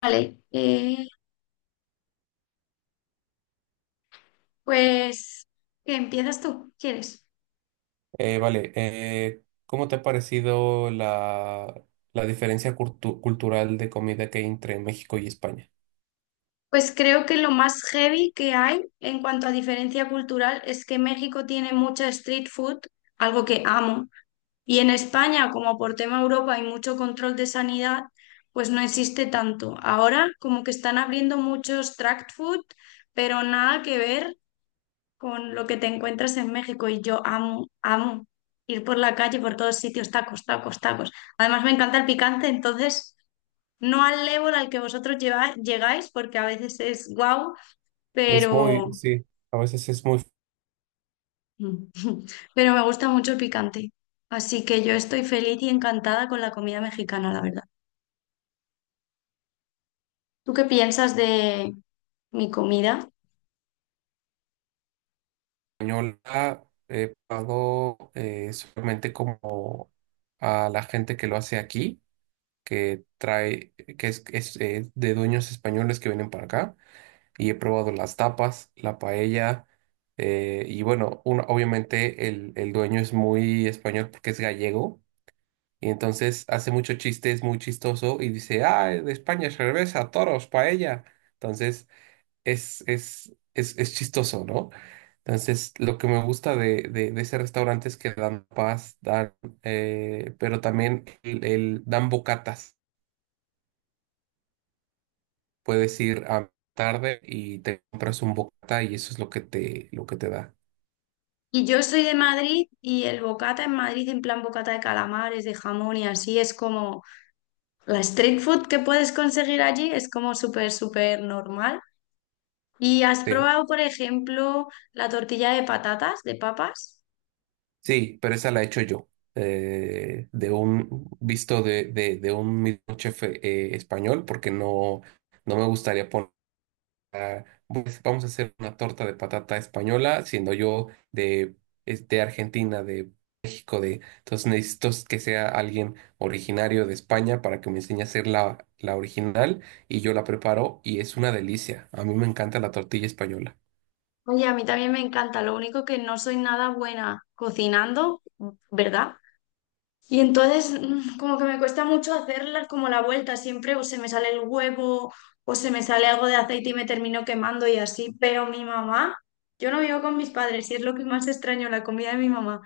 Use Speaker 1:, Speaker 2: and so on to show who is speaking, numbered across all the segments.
Speaker 1: Vale, eh, pues ¿qué empiezas tú? ¿Quieres?
Speaker 2: Vale, ¿Cómo te ha parecido la diferencia cultural de comida que hay entre México y España?
Speaker 1: Pues creo que lo más heavy que hay en cuanto a diferencia cultural es que México tiene mucha street food, algo que amo, y en España, como por tema Europa hay mucho control de sanidad, pues no existe tanto. Ahora como que están abriendo muchos tract food, pero nada que ver con lo que te encuentras en México y yo amo, amo ir por la calle, por todos sitios, tacos, tacos, tacos. Además me encanta el picante, entonces no al level al que vosotros llegáis, porque a veces es guau,
Speaker 2: Es
Speaker 1: pero,
Speaker 2: muy, sí, a veces es muy
Speaker 1: pero me gusta mucho el picante. Así que yo estoy feliz y encantada con la comida mexicana, la verdad. ¿Tú qué piensas de mi comida?
Speaker 2: española. He probado solamente como a la gente que lo hace aquí, que trae, que es de dueños españoles que vienen para acá, y he probado las tapas, la paella, y bueno, obviamente el dueño es muy español porque es gallego. Y entonces hace muchos chistes muy chistoso y dice, ah, de España, cerveza, toros, paella. Entonces es chistoso, ¿no? Entonces lo que me gusta de ese restaurante es que dan paz, dan, pero también dan bocatas. Puedes ir a tarde y te compras un bocata y eso es lo que lo que te da.
Speaker 1: Y yo soy de Madrid y el bocata en Madrid, en plan bocata de calamares, de jamón y así, es como la street food que puedes conseguir allí, es como súper, súper normal. ¿Y has
Speaker 2: Sí.
Speaker 1: probado, por ejemplo, la tortilla de patatas, de papas?
Speaker 2: Sí, pero esa la he hecho yo, de un visto de un mismo chef español, porque no, no me gustaría poner, pues, vamos a hacer una torta de patata española, siendo yo de, es de Argentina, de México, de, entonces necesito que sea alguien originario de España para que me enseñe a hacer la original y yo la preparo y es una delicia. A mí me encanta la tortilla española.
Speaker 1: Oye, a mí también me encanta, lo único que no soy nada buena cocinando, ¿verdad? Y entonces como que me cuesta mucho hacerla como la vuelta, siempre o se me sale el huevo o se me sale algo de aceite y me termino quemando y así, pero mi mamá, yo no vivo con mis padres y es lo que más extraño, la comida de mi mamá,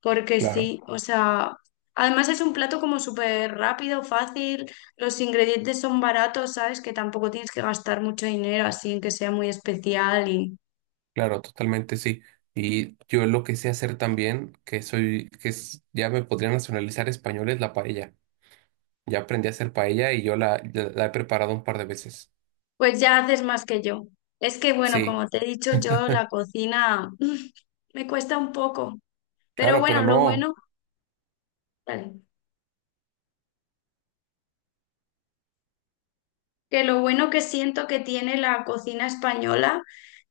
Speaker 1: porque
Speaker 2: Claro.
Speaker 1: sí, o sea, además es un plato como súper rápido, fácil, los ingredientes son baratos, ¿sabes? Que tampoco tienes que gastar mucho dinero así en que sea muy especial y...
Speaker 2: Claro, totalmente sí. Y yo lo que sé hacer también, que soy, ya me podría nacionalizar español, es la paella. Ya aprendí a hacer paella y yo la he preparado un par de veces.
Speaker 1: Pues ya haces más que yo. Es que, bueno,
Speaker 2: Sí,
Speaker 1: como te he dicho, yo la cocina me cuesta un poco. Pero
Speaker 2: claro, pero
Speaker 1: bueno, lo
Speaker 2: no.
Speaker 1: bueno, vale, que lo bueno que siento que tiene la cocina española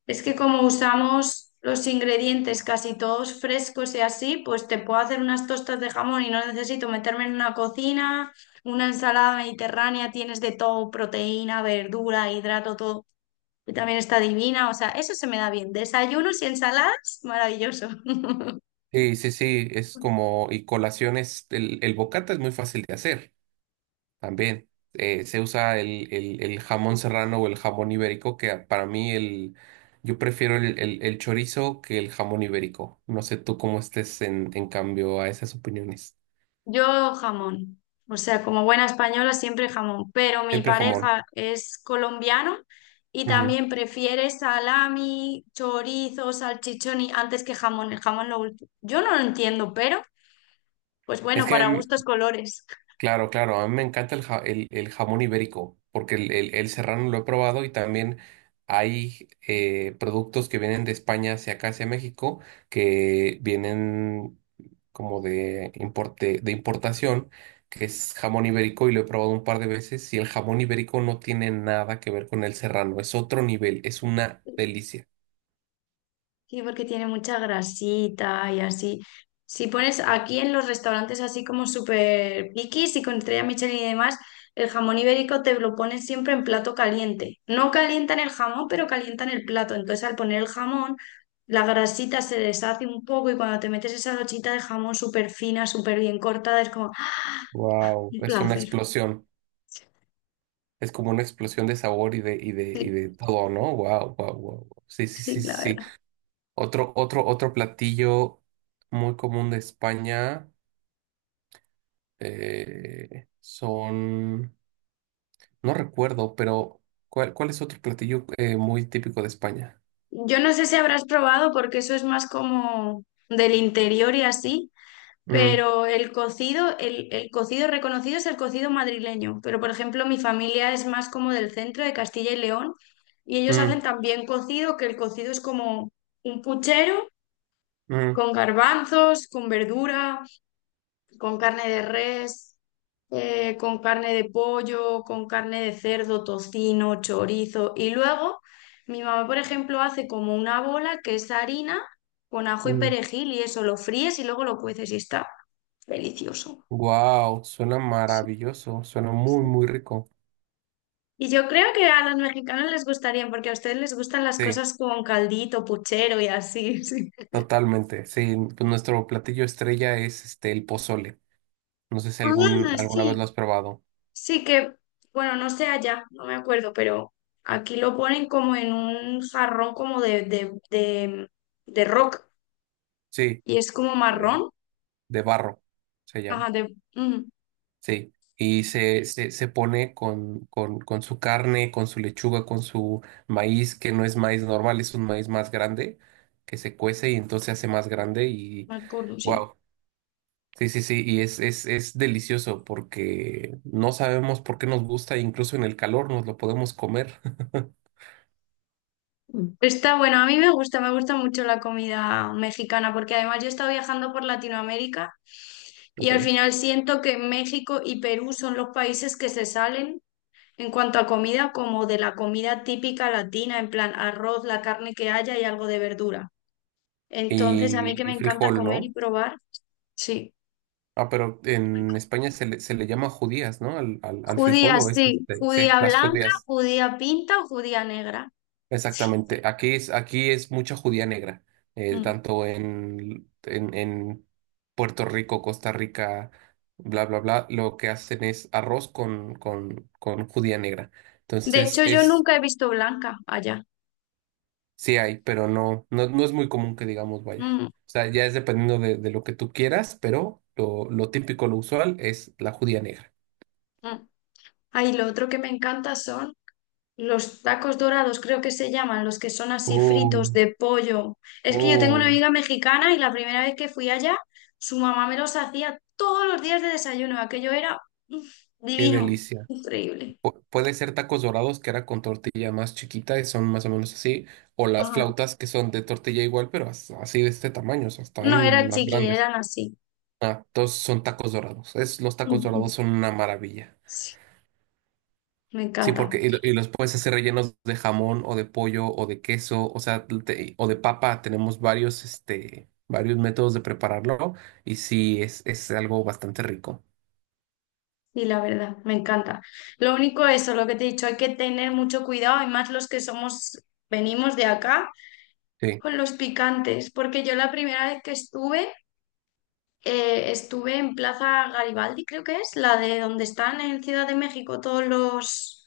Speaker 1: es que como usamos los ingredientes casi todos frescos y así, pues te puedo hacer unas tostas de jamón y no necesito meterme en una cocina, una ensalada mediterránea, tienes de todo, proteína, verdura, hidrato, todo. Y también está divina, o sea, eso se me da bien. Desayunos y ensaladas, maravilloso.
Speaker 2: Sí, sí, sí, es como, y colaciones, el bocata es muy fácil de hacer también. Se usa el jamón serrano o el jamón ibérico, que para mí el, yo prefiero el chorizo que el jamón ibérico. No sé tú cómo estés en cambio a esas opiniones.
Speaker 1: Yo jamón, o sea, como buena española siempre jamón, pero mi
Speaker 2: Siempre jamón.
Speaker 1: pareja es colombiano y
Speaker 2: Mm.
Speaker 1: también prefiere salami, chorizo, salchichón antes que jamón, el jamón lo último. Yo no lo entiendo, pero pues
Speaker 2: Es
Speaker 1: bueno,
Speaker 2: que,
Speaker 1: para
Speaker 2: mm,
Speaker 1: gustos colores.
Speaker 2: claro, claro, a mí me encanta el, jamón ibérico, porque el, el serrano lo he probado y también hay productos que vienen de España hacia acá, hacia México, que vienen como de, importe, de importación, que es jamón ibérico y lo he probado un par de veces y el jamón ibérico no tiene nada que ver con el serrano, es otro nivel, es una delicia.
Speaker 1: Sí, porque tiene mucha grasita y así. Si pones aquí en los restaurantes así como súper piquis y con estrella Michelin y demás, el jamón ibérico te lo ponen siempre en plato caliente. No calientan el jamón, pero calientan el plato. Entonces al poner el jamón, la grasita se deshace un poco y cuando te metes esa lochita de jamón súper fina, súper bien cortada, es como ¡ah!
Speaker 2: Wow.
Speaker 1: Un
Speaker 2: Es una
Speaker 1: placer.
Speaker 2: explosión. Es como una explosión de sabor y de, y de,
Speaker 1: Sí,
Speaker 2: y de todo, ¿no? Wow, wow, wow. Sí, sí,
Speaker 1: sí,
Speaker 2: sí,
Speaker 1: la
Speaker 2: sí, sí.
Speaker 1: verdad.
Speaker 2: Otro platillo muy común de España eh, son, no recuerdo, pero ¿cuál, cuál es otro platillo muy típico de España?
Speaker 1: Yo no sé si habrás probado porque eso es más como del interior y así.
Speaker 2: Mm,
Speaker 1: Pero el cocido, el cocido reconocido es el cocido madrileño. Pero, por ejemplo, mi familia es más como del centro de Castilla y León y ellos
Speaker 2: mm,
Speaker 1: hacen también cocido, que el cocido es como un puchero
Speaker 2: mm,
Speaker 1: con garbanzos, con verdura, con carne de res, con carne de pollo, con carne de cerdo, tocino, chorizo. Y luego mi mamá, por ejemplo, hace como una bola que es harina con ajo y
Speaker 2: mm.
Speaker 1: perejil y eso lo fríes y luego lo cueces y está delicioso.
Speaker 2: Wow, suena
Speaker 1: Sí.
Speaker 2: maravilloso, suena muy, muy rico.
Speaker 1: Y yo creo que a los mexicanos les gustaría, porque a ustedes les gustan las
Speaker 2: Sí,
Speaker 1: cosas con caldito, puchero y así. Sí.
Speaker 2: totalmente. Sí, pues nuestro platillo estrella es este el pozole. No sé si algún,
Speaker 1: Ah,
Speaker 2: alguna vez lo
Speaker 1: sí.
Speaker 2: has probado.
Speaker 1: Sí que, bueno, no sé allá, no me acuerdo, pero aquí lo ponen como en un jarrón como de rock
Speaker 2: Sí.
Speaker 1: y es como
Speaker 2: de,
Speaker 1: marrón.
Speaker 2: de barro, se llama.
Speaker 1: Ajá, de...
Speaker 2: Sí. Y se pone con su carne, con su lechuga, con su maíz, que no es maíz normal, es un maíz más grande, que se cuece y entonces se hace más grande y
Speaker 1: me acuerdo, sí.
Speaker 2: wow. Sí, sí, sí, y es delicioso porque no sabemos por qué nos gusta, incluso en el calor nos lo podemos comer.
Speaker 1: Está bueno, a mí me gusta mucho la comida mexicana porque además yo he estado viajando por Latinoamérica y al
Speaker 2: Ok.
Speaker 1: final siento que México y Perú son los países que se salen en cuanto a comida como de la comida típica latina, en plan arroz, la carne que haya y algo de verdura. Entonces a mí que
Speaker 2: Y,
Speaker 1: me
Speaker 2: y
Speaker 1: encanta
Speaker 2: frijol,
Speaker 1: comer y
Speaker 2: ¿no?
Speaker 1: probar, sí.
Speaker 2: Ah, pero en España se le llama judías, ¿no? Al
Speaker 1: Judía,
Speaker 2: frijol o es
Speaker 1: sí,
Speaker 2: este, sí,
Speaker 1: judía
Speaker 2: las
Speaker 1: blanca,
Speaker 2: judías.
Speaker 1: judía pinta o judía negra. Sí.
Speaker 2: Exactamente. Aquí es mucha judía negra,
Speaker 1: Mm.
Speaker 2: tanto en Puerto Rico, Costa Rica, bla, bla, bla. Lo que hacen es arroz con judía negra.
Speaker 1: De
Speaker 2: Entonces,
Speaker 1: hecho, yo
Speaker 2: es,
Speaker 1: nunca he visto blanca allá.
Speaker 2: sí hay, pero no, no, no es muy común que digamos vaya.
Speaker 1: Mm,
Speaker 2: O sea, ya es dependiendo de lo que tú quieras, pero lo típico, lo usual es la judía negra.
Speaker 1: mm. Ahí lo otro que me encanta son los tacos dorados, creo que se llaman, los que son así fritos
Speaker 2: Oh,
Speaker 1: de pollo. Es que yo tengo una
Speaker 2: oh,
Speaker 1: amiga mexicana y la primera vez que fui allá, su mamá me los hacía todos los días de desayuno. Aquello era mm,
Speaker 2: qué
Speaker 1: divino,
Speaker 2: delicia.
Speaker 1: increíble.
Speaker 2: Puede ser tacos dorados, que era con tortilla más chiquita y son más o menos así, o las
Speaker 1: Ajá.
Speaker 2: flautas que son de tortilla igual, pero así de este tamaño, o sea,
Speaker 1: No
Speaker 2: están
Speaker 1: era
Speaker 2: más
Speaker 1: chiqui,
Speaker 2: grandes.
Speaker 1: eran así.
Speaker 2: Ah, todos son tacos dorados. Es, los tacos
Speaker 1: Ujú.
Speaker 2: dorados son una maravilla.
Speaker 1: Sí, me
Speaker 2: Sí,
Speaker 1: encanta.
Speaker 2: porque y los puedes hacer rellenos de jamón o de pollo o de queso, o sea, o de papa. Tenemos varios, este, varios métodos de prepararlo y sí, es algo bastante rico.
Speaker 1: Y la verdad, me encanta. Lo único eso, lo que te he dicho, hay que tener mucho cuidado, y más los que somos, venimos de acá
Speaker 2: Sí,
Speaker 1: con los picantes, porque yo la primera vez que estuve estuve en Plaza Garibaldi, creo que es, la de donde están en Ciudad de México todos los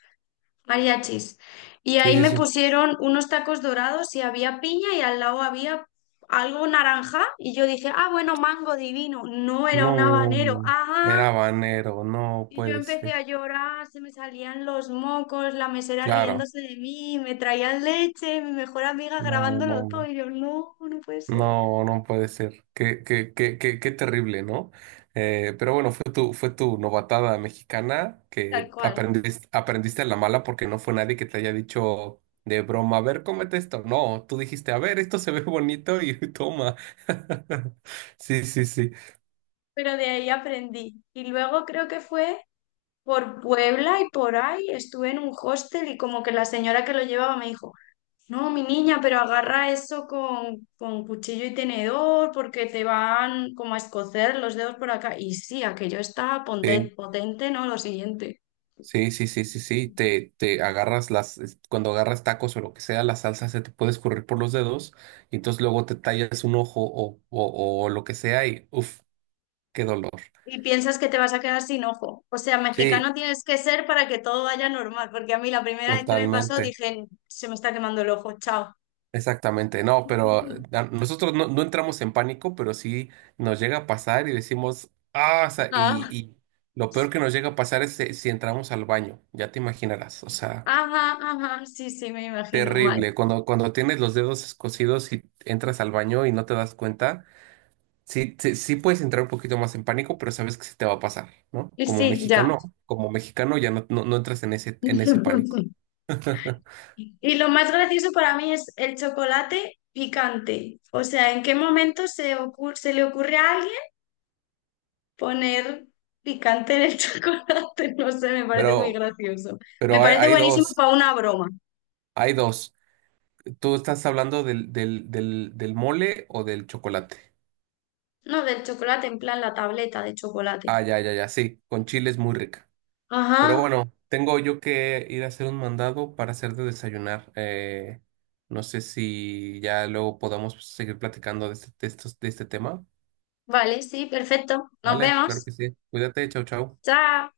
Speaker 1: mariachis. Y
Speaker 2: sí,
Speaker 1: ahí
Speaker 2: sí,
Speaker 1: me
Speaker 2: sí.
Speaker 1: pusieron unos tacos dorados y había piña y al lado había algo naranja. Y yo dije, ah, bueno, mango divino. No era
Speaker 2: No,
Speaker 1: un habanero. Ajá.
Speaker 2: era banero, no
Speaker 1: Y yo
Speaker 2: puede
Speaker 1: empecé
Speaker 2: ser.
Speaker 1: a llorar, se me salían los mocos, la mesera
Speaker 2: Claro.
Speaker 1: riéndose de mí, me traían leche, mi mejor amiga
Speaker 2: No,
Speaker 1: grabándolo
Speaker 2: no,
Speaker 1: todo.
Speaker 2: no.
Speaker 1: Y yo, no, no puede ser.
Speaker 2: No, no puede ser. Qué, qué, qué, qué, qué terrible, ¿no? Pero bueno, fue tu novatada mexicana
Speaker 1: Tal
Speaker 2: que
Speaker 1: cual.
Speaker 2: aprendiste, aprendiste a la mala porque no fue nadie que te haya dicho de broma, a ver, cómete esto. No, tú dijiste, a ver, esto se ve bonito y toma. Sí, sí, sí.
Speaker 1: Pero de ahí aprendí. Y luego creo que fue por Puebla y por ahí estuve en un hostel y como que la señora que lo llevaba me dijo, no, mi niña, pero agarra eso con cuchillo y tenedor porque te van como a escocer los dedos por acá. Y sí, aquello está
Speaker 2: Sí,
Speaker 1: potente, ¿no? Lo siguiente.
Speaker 2: sí, sí, sí, sí, sí. Te agarras las, cuando agarras tacos o lo que sea, la salsa se te puede escurrir por los dedos y entonces luego te tallas un ojo o lo que sea y uff. Qué dolor.
Speaker 1: Y piensas que te vas a quedar sin ojo. O sea,
Speaker 2: Sí,
Speaker 1: mexicano tienes que ser para que todo vaya normal, porque a mí la primera vez que me pasó
Speaker 2: totalmente.
Speaker 1: dije, se me está quemando el ojo, chao.
Speaker 2: Exactamente. No, pero nosotros no, no entramos en pánico, pero sí nos llega a pasar y decimos, ah, o sea,
Speaker 1: Ah,
Speaker 2: y lo peor que nos llega a pasar es si entramos al baño, ya te imaginarás. O sea,
Speaker 1: ajá, ajá, sí, sí, me imagino mal.
Speaker 2: terrible. Cuando tienes los dedos escocidos y entras al baño y no te das cuenta, sí, sí, sí puedes entrar un poquito más en pánico, pero sabes que sí te va a pasar, ¿no?
Speaker 1: Y sí, ya.
Speaker 2: Como mexicano ya no, no, no entras en ese pánico.
Speaker 1: Y lo más gracioso para mí es el chocolate picante. O sea, ¿en qué momento se le ocurre a alguien poner picante en el chocolate? No sé, me parece muy
Speaker 2: Pero,
Speaker 1: gracioso. Me
Speaker 2: pero hay,
Speaker 1: parece
Speaker 2: hay
Speaker 1: buenísimo
Speaker 2: dos.
Speaker 1: para una broma.
Speaker 2: Hay dos. ¿Tú estás hablando del mole o del chocolate?
Speaker 1: No, del chocolate, en plan la tableta de chocolate.
Speaker 2: Ah, ya, ya, ya, sí, con chile es muy rica. Pero
Speaker 1: Ajá,
Speaker 2: bueno, tengo yo que ir a hacer un mandado para hacer de desayunar. No sé si ya luego podamos seguir platicando de este, de estos, de este tema.
Speaker 1: vale, sí, perfecto. Nos
Speaker 2: Vale, claro
Speaker 1: vemos.
Speaker 2: que sí. Cuídate, chau, chau.
Speaker 1: Chao.